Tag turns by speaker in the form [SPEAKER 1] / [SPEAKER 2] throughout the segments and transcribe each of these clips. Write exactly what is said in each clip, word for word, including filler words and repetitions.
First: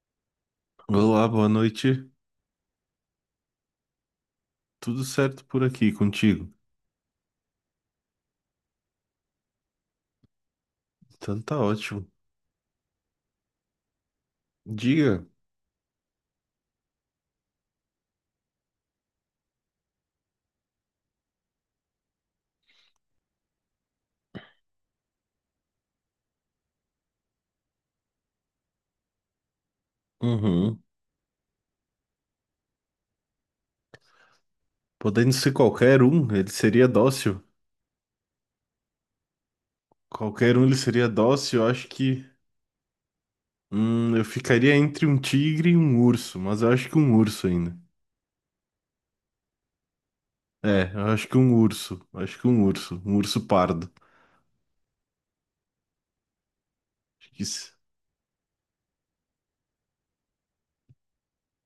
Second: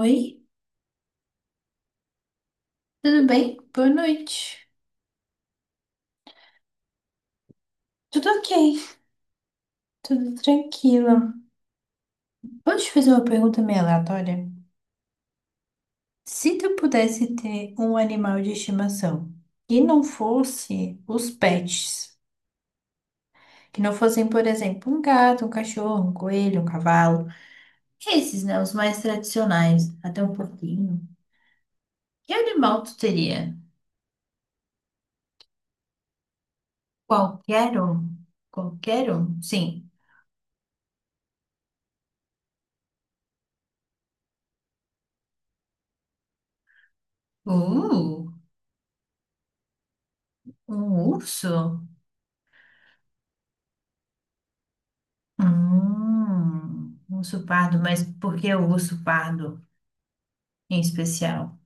[SPEAKER 1] Oi,
[SPEAKER 2] Olá, boa noite.
[SPEAKER 1] tudo bem? Boa noite.
[SPEAKER 2] Tudo certo por aqui contigo?
[SPEAKER 1] Tudo ok, tudo tranquilo.
[SPEAKER 2] Então tá ótimo.
[SPEAKER 1] Vou te fazer uma pergunta meio aleatória.
[SPEAKER 2] Diga.
[SPEAKER 1] Se tu pudesse ter um animal de estimação que não fosse os pets, que não fossem, por exemplo, um gato, um cachorro, um coelho, um cavalo, esses, né, os mais tradicionais, até um
[SPEAKER 2] Uhum.
[SPEAKER 1] porquinho, que animal tu teria?
[SPEAKER 2] Podendo ser qualquer um, ele seria dócil.
[SPEAKER 1] Qualquer um? Qualquer um? Sim.
[SPEAKER 2] Qualquer um ele seria dócil. Eu acho que hum, eu ficaria entre um tigre e um urso, mas eu acho que um urso ainda.
[SPEAKER 1] Uh,
[SPEAKER 2] É,
[SPEAKER 1] um
[SPEAKER 2] eu acho que um
[SPEAKER 1] urso?
[SPEAKER 2] urso. Eu acho que um urso. Um urso pardo.
[SPEAKER 1] Hum, um
[SPEAKER 2] Acho que
[SPEAKER 1] urso
[SPEAKER 2] isso.
[SPEAKER 1] pardo, mas por que o urso pardo em especial?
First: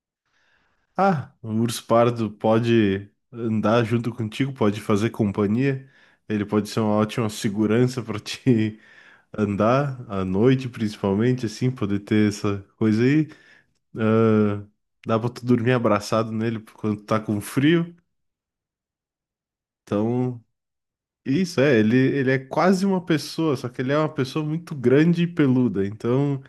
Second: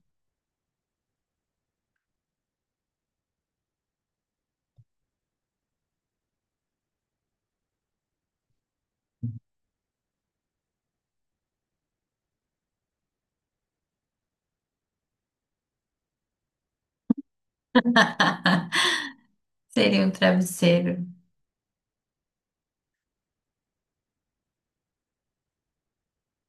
[SPEAKER 2] Ah, um urso pardo pode andar junto contigo, pode fazer companhia. Ele pode ser uma ótima segurança para ti. Andar à noite, principalmente, assim, poder ter essa coisa aí. Ah, dá pra tu dormir abraçado nele quando tá com frio.
[SPEAKER 1] Seria um
[SPEAKER 2] Então,
[SPEAKER 1] travesseiro.
[SPEAKER 2] isso é, ele, ele é quase uma pessoa, só que ele é uma pessoa muito grande e peluda. Então,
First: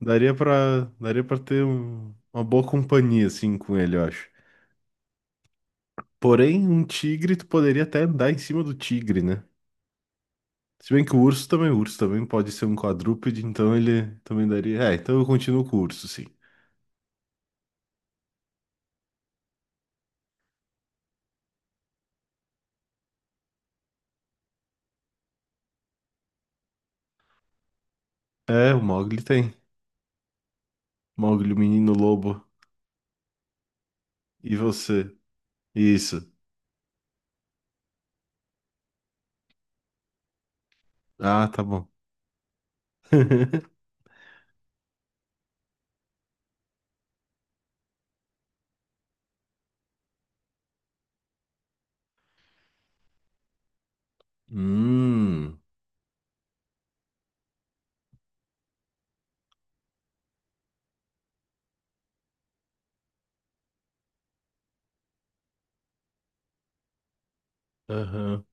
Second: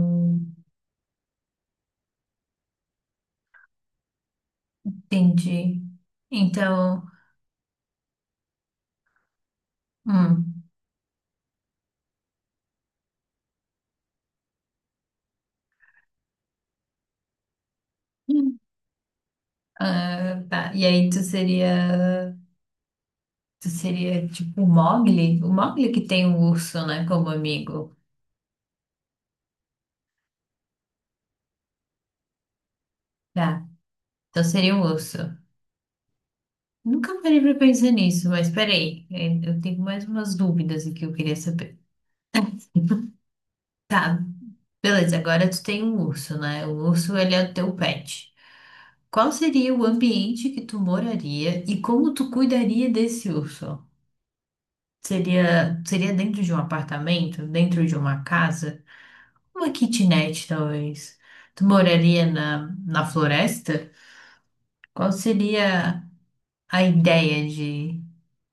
[SPEAKER 2] daria pra, daria pra ter um- uma boa companhia, assim, com ele, eu acho.
[SPEAKER 1] entendi.
[SPEAKER 2] Porém, um
[SPEAKER 1] Então,
[SPEAKER 2] tigre, tu poderia até andar em cima do tigre, né?
[SPEAKER 1] hum.
[SPEAKER 2] Se bem que o urso também, o urso também pode ser um quadrúpede, então ele também daria. É, então eu continuo com o urso, sim.
[SPEAKER 1] Ah, tá. E aí tu seria, tu seria tipo o Mogli? O Mogli que tem um urso, né, como amigo.
[SPEAKER 2] É, o Mogli tem. Mogli, o menino lobo.
[SPEAKER 1] Tá. Então
[SPEAKER 2] E
[SPEAKER 1] seria um
[SPEAKER 2] você?
[SPEAKER 1] urso.
[SPEAKER 2] Isso.
[SPEAKER 1] Nunca parei pra pensar nisso, mas peraí, eu tenho mais umas dúvidas aqui que eu queria
[SPEAKER 2] Ah, tá
[SPEAKER 1] saber.
[SPEAKER 2] bom.
[SPEAKER 1] Tá. Beleza, agora tu tem um urso, né? O urso, ele é o teu pet. Qual seria o ambiente que tu moraria e como tu cuidaria desse urso?
[SPEAKER 2] Hum.
[SPEAKER 1] Seria, seria dentro de um apartamento, dentro de uma casa, uma kitnet, talvez. Tu moraria na, na floresta? Qual seria a ideia de.
[SPEAKER 2] Aham.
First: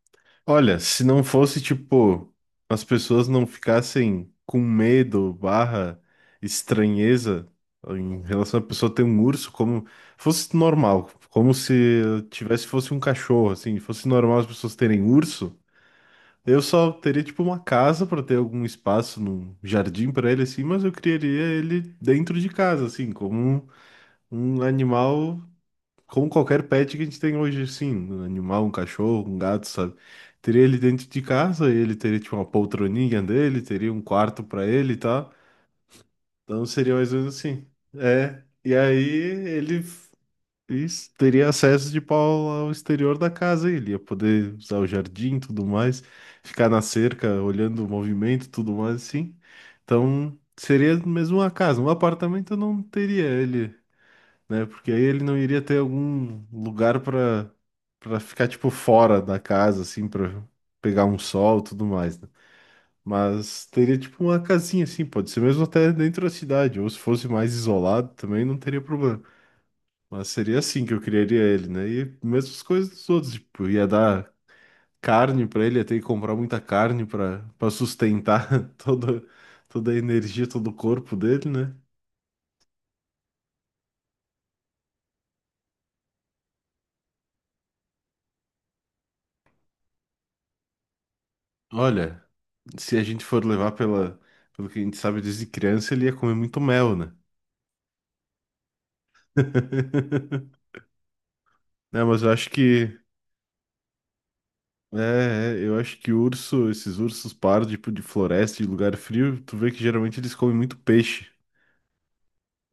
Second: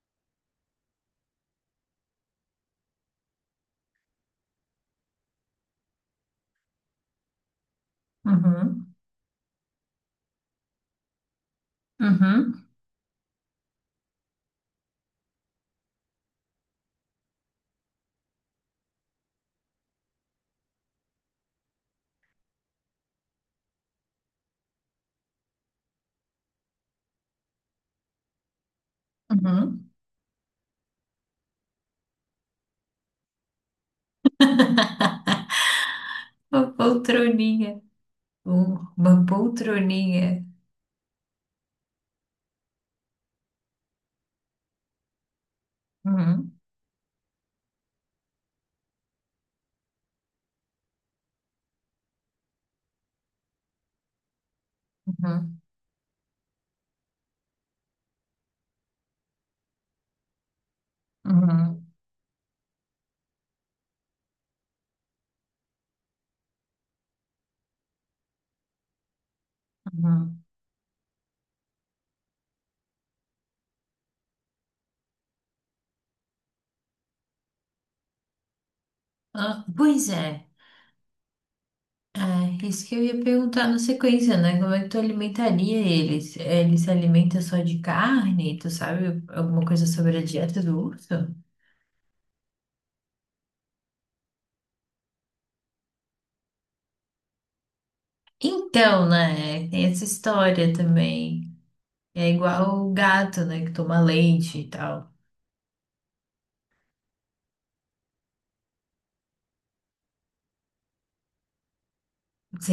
[SPEAKER 2] Olha, se não fosse, tipo, as pessoas não ficassem com medo, barra, estranheza em relação à pessoa
[SPEAKER 1] Uhum,
[SPEAKER 2] ter um urso, como fosse normal, como se
[SPEAKER 1] uhum,
[SPEAKER 2] tivesse fosse um cachorro, assim, fosse normal as pessoas terem urso, eu só teria, tipo, uma casa para ter algum espaço num jardim para ele, assim, mas eu criaria ele dentro de casa, assim, como um. Um animal, como qualquer pet que a gente tem hoje, sim. Um animal, um cachorro, um gato,
[SPEAKER 1] uhum.
[SPEAKER 2] sabe? Teria ele dentro de casa, ele teria tipo uma poltroninha dele, teria um quarto pra ele e tal. Então
[SPEAKER 1] Uma
[SPEAKER 2] seria mais ou menos assim.
[SPEAKER 1] poltroninha,
[SPEAKER 2] É. E
[SPEAKER 1] um-
[SPEAKER 2] aí
[SPEAKER 1] uma
[SPEAKER 2] ele f-
[SPEAKER 1] poltroninha.
[SPEAKER 2] is- teria acesso de pau ao exterior da casa, ele ia poder usar o jardim, tudo mais,
[SPEAKER 1] Uhum,
[SPEAKER 2] ficar na cerca, olhando o movimento, tudo mais assim. Então seria mesmo uma casa, um apartamento eu não teria ele, né? Porque aí ele não iria
[SPEAKER 1] uhum,
[SPEAKER 2] ter algum lugar para para ficar tipo fora da casa assim, para pegar um sol, e tudo
[SPEAKER 1] uhum,
[SPEAKER 2] mais, né? Mas teria tipo uma casinha assim, pode ser mesmo até dentro da cidade, ou se fosse mais isolado também não teria problema. Mas
[SPEAKER 1] uhum.
[SPEAKER 2] seria assim que eu criaria ele, né? E mesmas coisas dos outros, tipo, ia dar carne para ele, ia ter que comprar muita carne para para sustentar toda
[SPEAKER 1] Ah,
[SPEAKER 2] toda a
[SPEAKER 1] pois
[SPEAKER 2] energia,
[SPEAKER 1] é.
[SPEAKER 2] todo o corpo dele, né?
[SPEAKER 1] É, isso que eu ia perguntar na sequência, né? Como é que tu alimentaria eles? Ele se alimenta só de carne? Tu sabe alguma coisa sobre a dieta do urso?
[SPEAKER 2] Olha, se a gente for levar pela, pelo que a gente sabe desde criança, ele ia comer muito mel, né?
[SPEAKER 1] Então, né? Tem essa história também.
[SPEAKER 2] Não, mas
[SPEAKER 1] É
[SPEAKER 2] eu acho
[SPEAKER 1] igual
[SPEAKER 2] que.
[SPEAKER 1] o gato, né? Que toma leite e tal.
[SPEAKER 2] É, é, eu acho que urso, esses ursos pardos, tipo, de floresta, de lugar frio, tu vê que geralmente eles comem muito peixe,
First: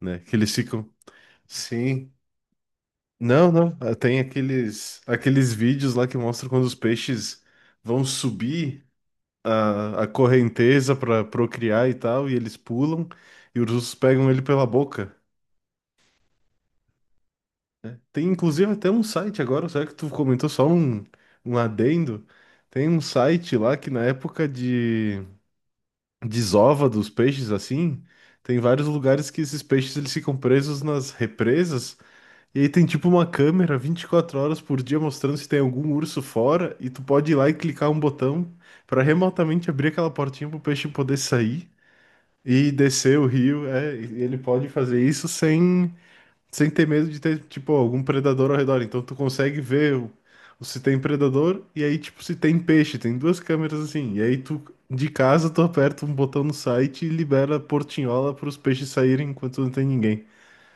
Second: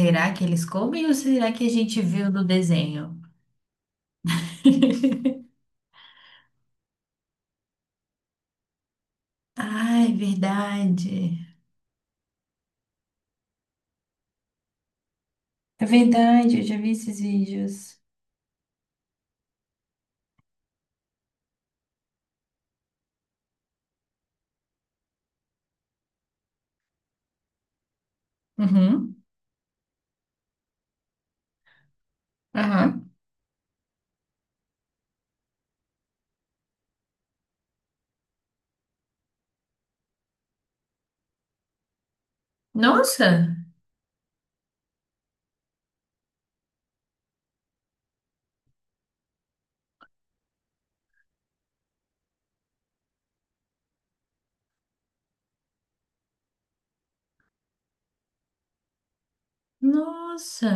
[SPEAKER 2] né? Que
[SPEAKER 1] que
[SPEAKER 2] eles
[SPEAKER 1] eles
[SPEAKER 2] ficam.
[SPEAKER 1] comem ou será que a gente
[SPEAKER 2] Sim.
[SPEAKER 1] viu no desenho?
[SPEAKER 2] Não, não. ah, Tem aqueles, aqueles vídeos lá que mostram quando os peixes vão subir a, a
[SPEAKER 1] Ai,
[SPEAKER 2] correnteza
[SPEAKER 1] verdade.
[SPEAKER 2] para procriar e tal, e eles pulam, e os ursos pegam ele pela boca,
[SPEAKER 1] É verdade, eu já vi esses vídeos.
[SPEAKER 2] né? Tem inclusive até um site agora, será que tu comentou só um, um adendo? Tem um site lá que na época de desova dos peixes assim, tem vários
[SPEAKER 1] Uhum.
[SPEAKER 2] lugares que esses peixes eles ficam presos nas represas e aí tem tipo
[SPEAKER 1] Aham.
[SPEAKER 2] uma câmera vinte e quatro horas por dia mostrando se tem algum urso fora e tu pode ir lá e clicar um botão para remotamente abrir aquela portinha pro peixe poder sair. E descer o
[SPEAKER 1] Nossa!
[SPEAKER 2] rio, é, e ele pode fazer isso sem sem ter medo de ter, tipo, algum predador ao redor. Então tu consegue ver o- o se tem predador e aí, tipo, se tem peixe. Tem duas câmeras assim. E aí tu, de casa, tu aperta um botão no site e libera a portinhola para os peixes saírem enquanto não tem ninguém.
[SPEAKER 1] Nossa!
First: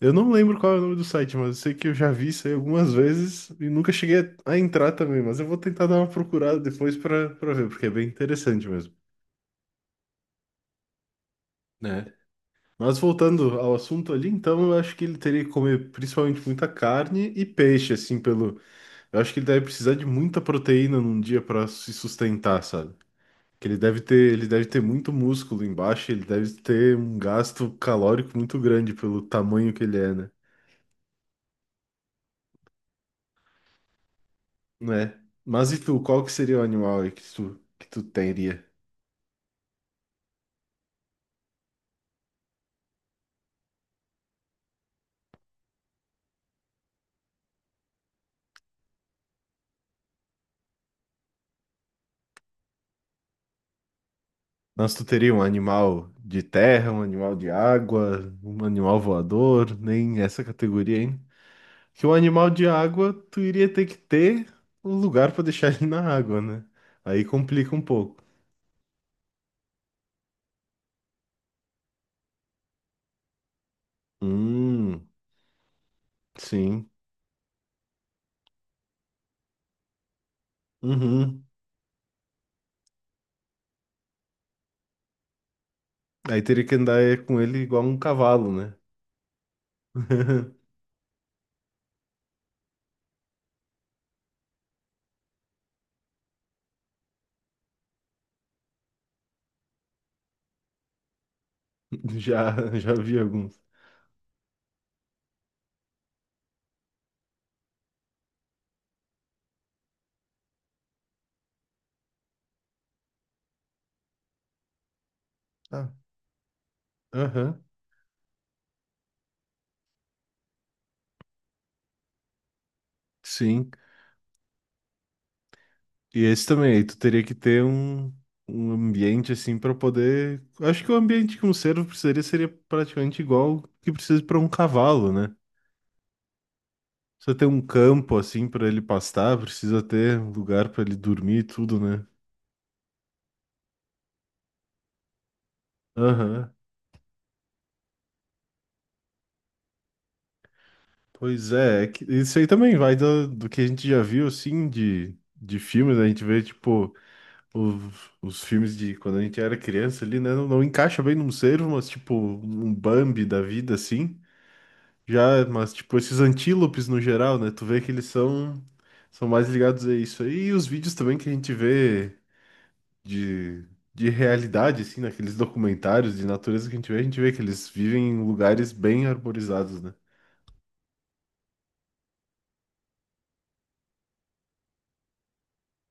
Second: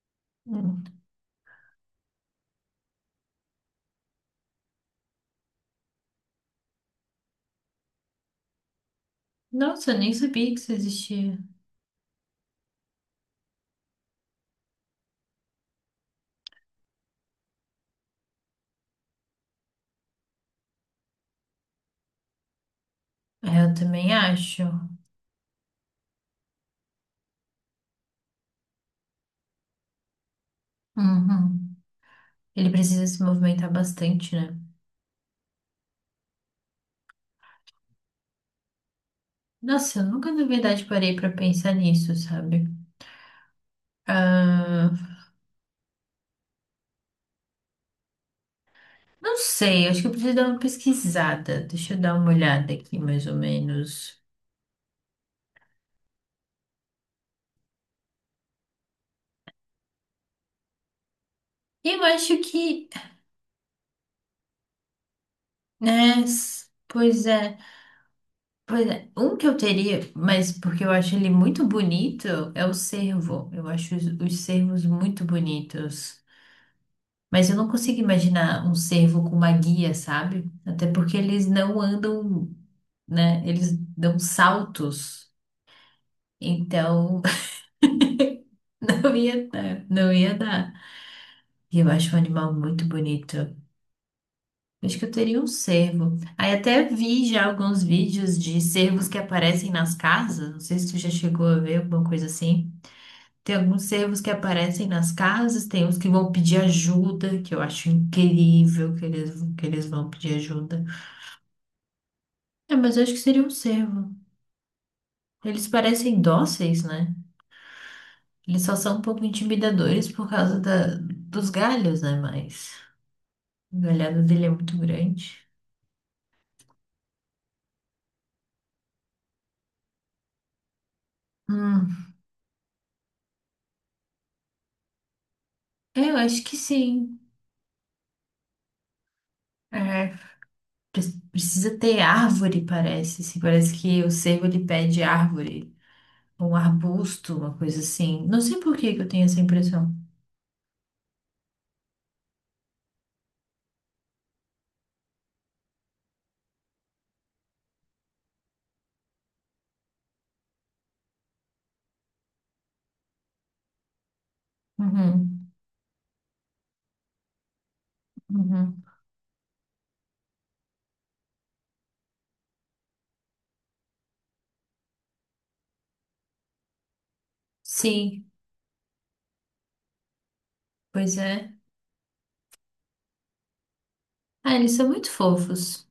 [SPEAKER 2] Eu não lembro qual é o nome do site, mas eu sei que eu já vi isso aí algumas vezes e nunca cheguei a a entrar também. Mas eu vou tentar dar uma procurada depois para para ver, porque é bem interessante mesmo,
[SPEAKER 1] Nossa, eu nem sabia que isso existia.
[SPEAKER 2] né? Mas voltando ao assunto ali, então eu acho que ele teria que comer principalmente muita carne e peixe, assim, pelo. Eu acho que ele deve precisar de muita proteína num dia para se sustentar, sabe?
[SPEAKER 1] É,
[SPEAKER 2] Que
[SPEAKER 1] eu
[SPEAKER 2] ele deve
[SPEAKER 1] também
[SPEAKER 2] ter, ele
[SPEAKER 1] acho.
[SPEAKER 2] deve ter muito músculo embaixo, ele deve ter um gasto calórico muito grande pelo tamanho que ele é, né?
[SPEAKER 1] Uhum. Ele precisa se movimentar bastante, né?
[SPEAKER 2] Não é? Mas e tu, qual que seria o animal aí que tu, que tu teria?
[SPEAKER 1] Nossa, eu nunca na verdade parei pra pensar nisso, sabe? Ah, não sei, acho que eu preciso dar uma pesquisada. Deixa eu dar uma olhada aqui, mais ou menos.
[SPEAKER 2] Mas tu teria um animal de terra, um animal de água, um animal voador, nem essa categoria, hein?
[SPEAKER 1] Eu
[SPEAKER 2] Que o
[SPEAKER 1] acho
[SPEAKER 2] animal de
[SPEAKER 1] que,
[SPEAKER 2] água, tu iria ter que ter um lugar para deixar ele na
[SPEAKER 1] né?
[SPEAKER 2] água,
[SPEAKER 1] s-
[SPEAKER 2] né?
[SPEAKER 1] Pois
[SPEAKER 2] Aí
[SPEAKER 1] é,
[SPEAKER 2] complica um pouco.
[SPEAKER 1] pois é. Um que eu teria, mas porque eu acho ele muito bonito, é o cervo. Eu acho os, os cervos
[SPEAKER 2] Hum.
[SPEAKER 1] muito bonitos.
[SPEAKER 2] Sim.
[SPEAKER 1] Mas eu não consigo imaginar um cervo com uma guia, sabe? Até porque
[SPEAKER 2] Uhum.
[SPEAKER 1] eles não andam, né? Eles dão saltos.
[SPEAKER 2] Aí teria que andar é,
[SPEAKER 1] Então,
[SPEAKER 2] com ele igual um cavalo, né?
[SPEAKER 1] não ia dar, não ia dar. E eu acho um animal muito bonito. Acho que eu teria um cervo. Aí até vi já alguns vídeos de cervos que aparecem nas casas. Não sei se tu já chegou a ver alguma coisa
[SPEAKER 2] Já,
[SPEAKER 1] assim.
[SPEAKER 2] já vi
[SPEAKER 1] Tem
[SPEAKER 2] alguns.
[SPEAKER 1] alguns cervos que aparecem nas casas, tem uns que vão pedir ajuda, que eu acho incrível que eles, que eles vão pedir ajuda. É, mas eu acho que seria um cervo. Eles
[SPEAKER 2] Ah,
[SPEAKER 1] parecem dóceis, né?
[SPEAKER 2] aham.
[SPEAKER 1] Eles só são um pouco intimidadores por causa da, dos galhos, né? Mas
[SPEAKER 2] Sim.
[SPEAKER 1] o galhado dele é muito grande.
[SPEAKER 2] E esse também, aí tu teria que ter um, um ambiente assim para poder. Acho que o ambiente que um cervo
[SPEAKER 1] Hum,
[SPEAKER 2] precisaria seria praticamente igual o que precisa para um cavalo, né?
[SPEAKER 1] é, eu acho que sim.
[SPEAKER 2] Precisa ter um campo assim para ele pastar, precisa
[SPEAKER 1] É,
[SPEAKER 2] ter um lugar para ele
[SPEAKER 1] pre-
[SPEAKER 2] dormir e
[SPEAKER 1] precisa
[SPEAKER 2] tudo,
[SPEAKER 1] ter
[SPEAKER 2] né?
[SPEAKER 1] árvore, parece. Assim, parece que o cervo ele pede árvore, ou
[SPEAKER 2] Aham.
[SPEAKER 1] um arbusto, uma coisa assim. Não sei por que que eu tenho essa impressão.
[SPEAKER 2] Pois é, é que isso aí também vai do, do que a gente já viu, assim, de, de filmes, né? A gente vê, tipo, os, os filmes de quando a gente era criança ali, né? Não, não encaixa bem num cervo, mas, tipo, um Bambi da vida, assim. Já,
[SPEAKER 1] Uhum,
[SPEAKER 2] mas, tipo, esses antílopes no geral, né? Tu vê que eles são,
[SPEAKER 1] uhum.
[SPEAKER 2] são mais ligados a isso aí. E os vídeos também que a gente vê de, de realidade, assim, naqueles documentários de natureza que a gente vê, a gente vê que eles vivem em
[SPEAKER 1] Sim,
[SPEAKER 2] lugares bem arborizados, né?
[SPEAKER 1] pois é. Ah, eles são muito fofos.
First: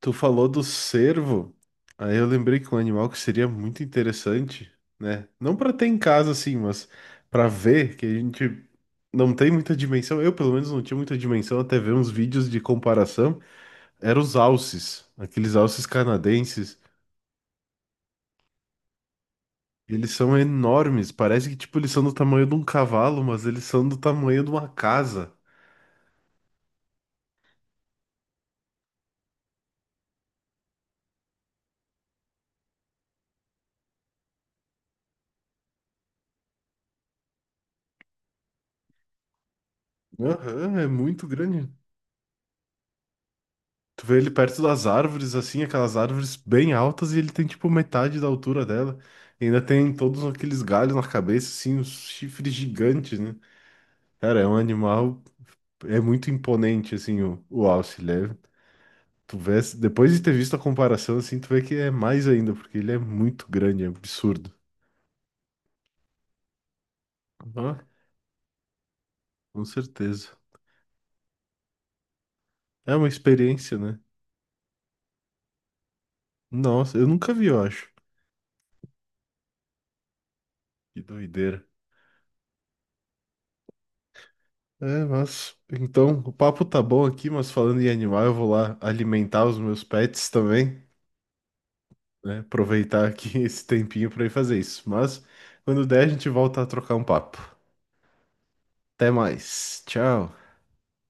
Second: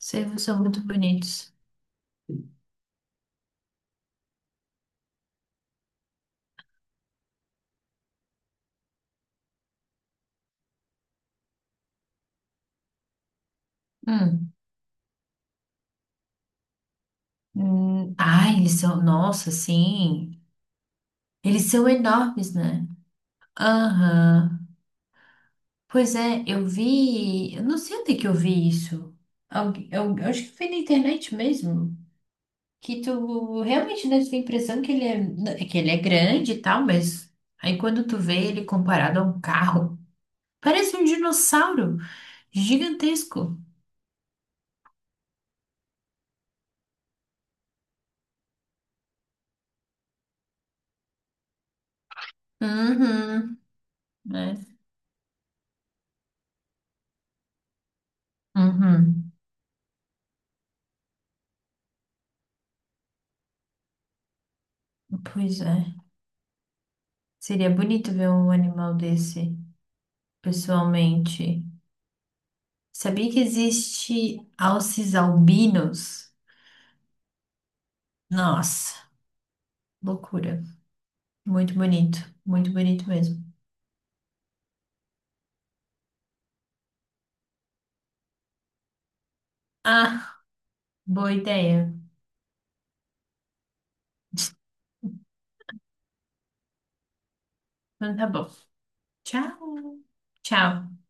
[SPEAKER 2] Tu falou
[SPEAKER 1] são
[SPEAKER 2] do
[SPEAKER 1] muito bonitos.
[SPEAKER 2] cervo, aí eu lembrei que um animal que seria muito interessante, né? Não pra ter em casa assim, mas pra ver que a gente não tem muita dimensão. Eu, pelo menos, não tinha muita dimensão até ver uns vídeos de comparação. Eram os
[SPEAKER 1] Hum.
[SPEAKER 2] alces, aqueles alces canadenses.
[SPEAKER 1] Hum, ai, eles são. Nossa,
[SPEAKER 2] Eles são
[SPEAKER 1] sim.
[SPEAKER 2] enormes, parece que
[SPEAKER 1] Eles
[SPEAKER 2] tipo
[SPEAKER 1] são
[SPEAKER 2] eles são do tamanho de
[SPEAKER 1] enormes,
[SPEAKER 2] um
[SPEAKER 1] né?
[SPEAKER 2] cavalo, mas eles são do tamanho de
[SPEAKER 1] Aham.
[SPEAKER 2] uma casa.
[SPEAKER 1] Pois é, eu vi. Eu não sei onde é que eu vi isso. Algu- Eu, eu acho que foi na internet mesmo. Que tu realmente dá a impressão que ele é, né, que ele é grande e tal, mas aí quando tu vê ele comparado a um carro,
[SPEAKER 2] Aham, é
[SPEAKER 1] parece um
[SPEAKER 2] muito grande.
[SPEAKER 1] dinossauro gigantesco.
[SPEAKER 2] Tu vê ele perto das árvores, assim, aquelas árvores bem altas, e ele tem tipo metade da altura dela. E ainda tem todos aqueles galhos na cabeça, assim, os chifres gigantes, né?
[SPEAKER 1] Uhum.
[SPEAKER 2] Cara, é um
[SPEAKER 1] Né?
[SPEAKER 2] animal, é muito imponente, assim, o, o alce. Ele é-
[SPEAKER 1] Uhum.
[SPEAKER 2] tu vê, depois de ter visto a comparação, assim, tu vê que é mais ainda, porque ele é muito grande, é absurdo.
[SPEAKER 1] Pois é. Seria
[SPEAKER 2] Ah,
[SPEAKER 1] bonito ver um animal desse
[SPEAKER 2] com certeza.
[SPEAKER 1] pessoalmente.
[SPEAKER 2] É uma
[SPEAKER 1] Sabia que
[SPEAKER 2] experiência, né?
[SPEAKER 1] existe alces albinos?
[SPEAKER 2] Nossa, eu nunca vi, eu acho.
[SPEAKER 1] Nossa, loucura.
[SPEAKER 2] Que doideira.
[SPEAKER 1] Muito bonito, muito bonito mesmo.
[SPEAKER 2] É, mas então o papo tá bom aqui, mas falando em animal, eu vou lá alimentar os meus pets
[SPEAKER 1] Ah,
[SPEAKER 2] também,
[SPEAKER 1] boa ideia.
[SPEAKER 2] né? Aproveitar aqui esse tempinho pra ir fazer isso. Mas quando der, a gente volta a trocar um papo.
[SPEAKER 1] Então tá bom.
[SPEAKER 2] Até mais.
[SPEAKER 1] Tchau.
[SPEAKER 2] Tchau.
[SPEAKER 1] Tchau.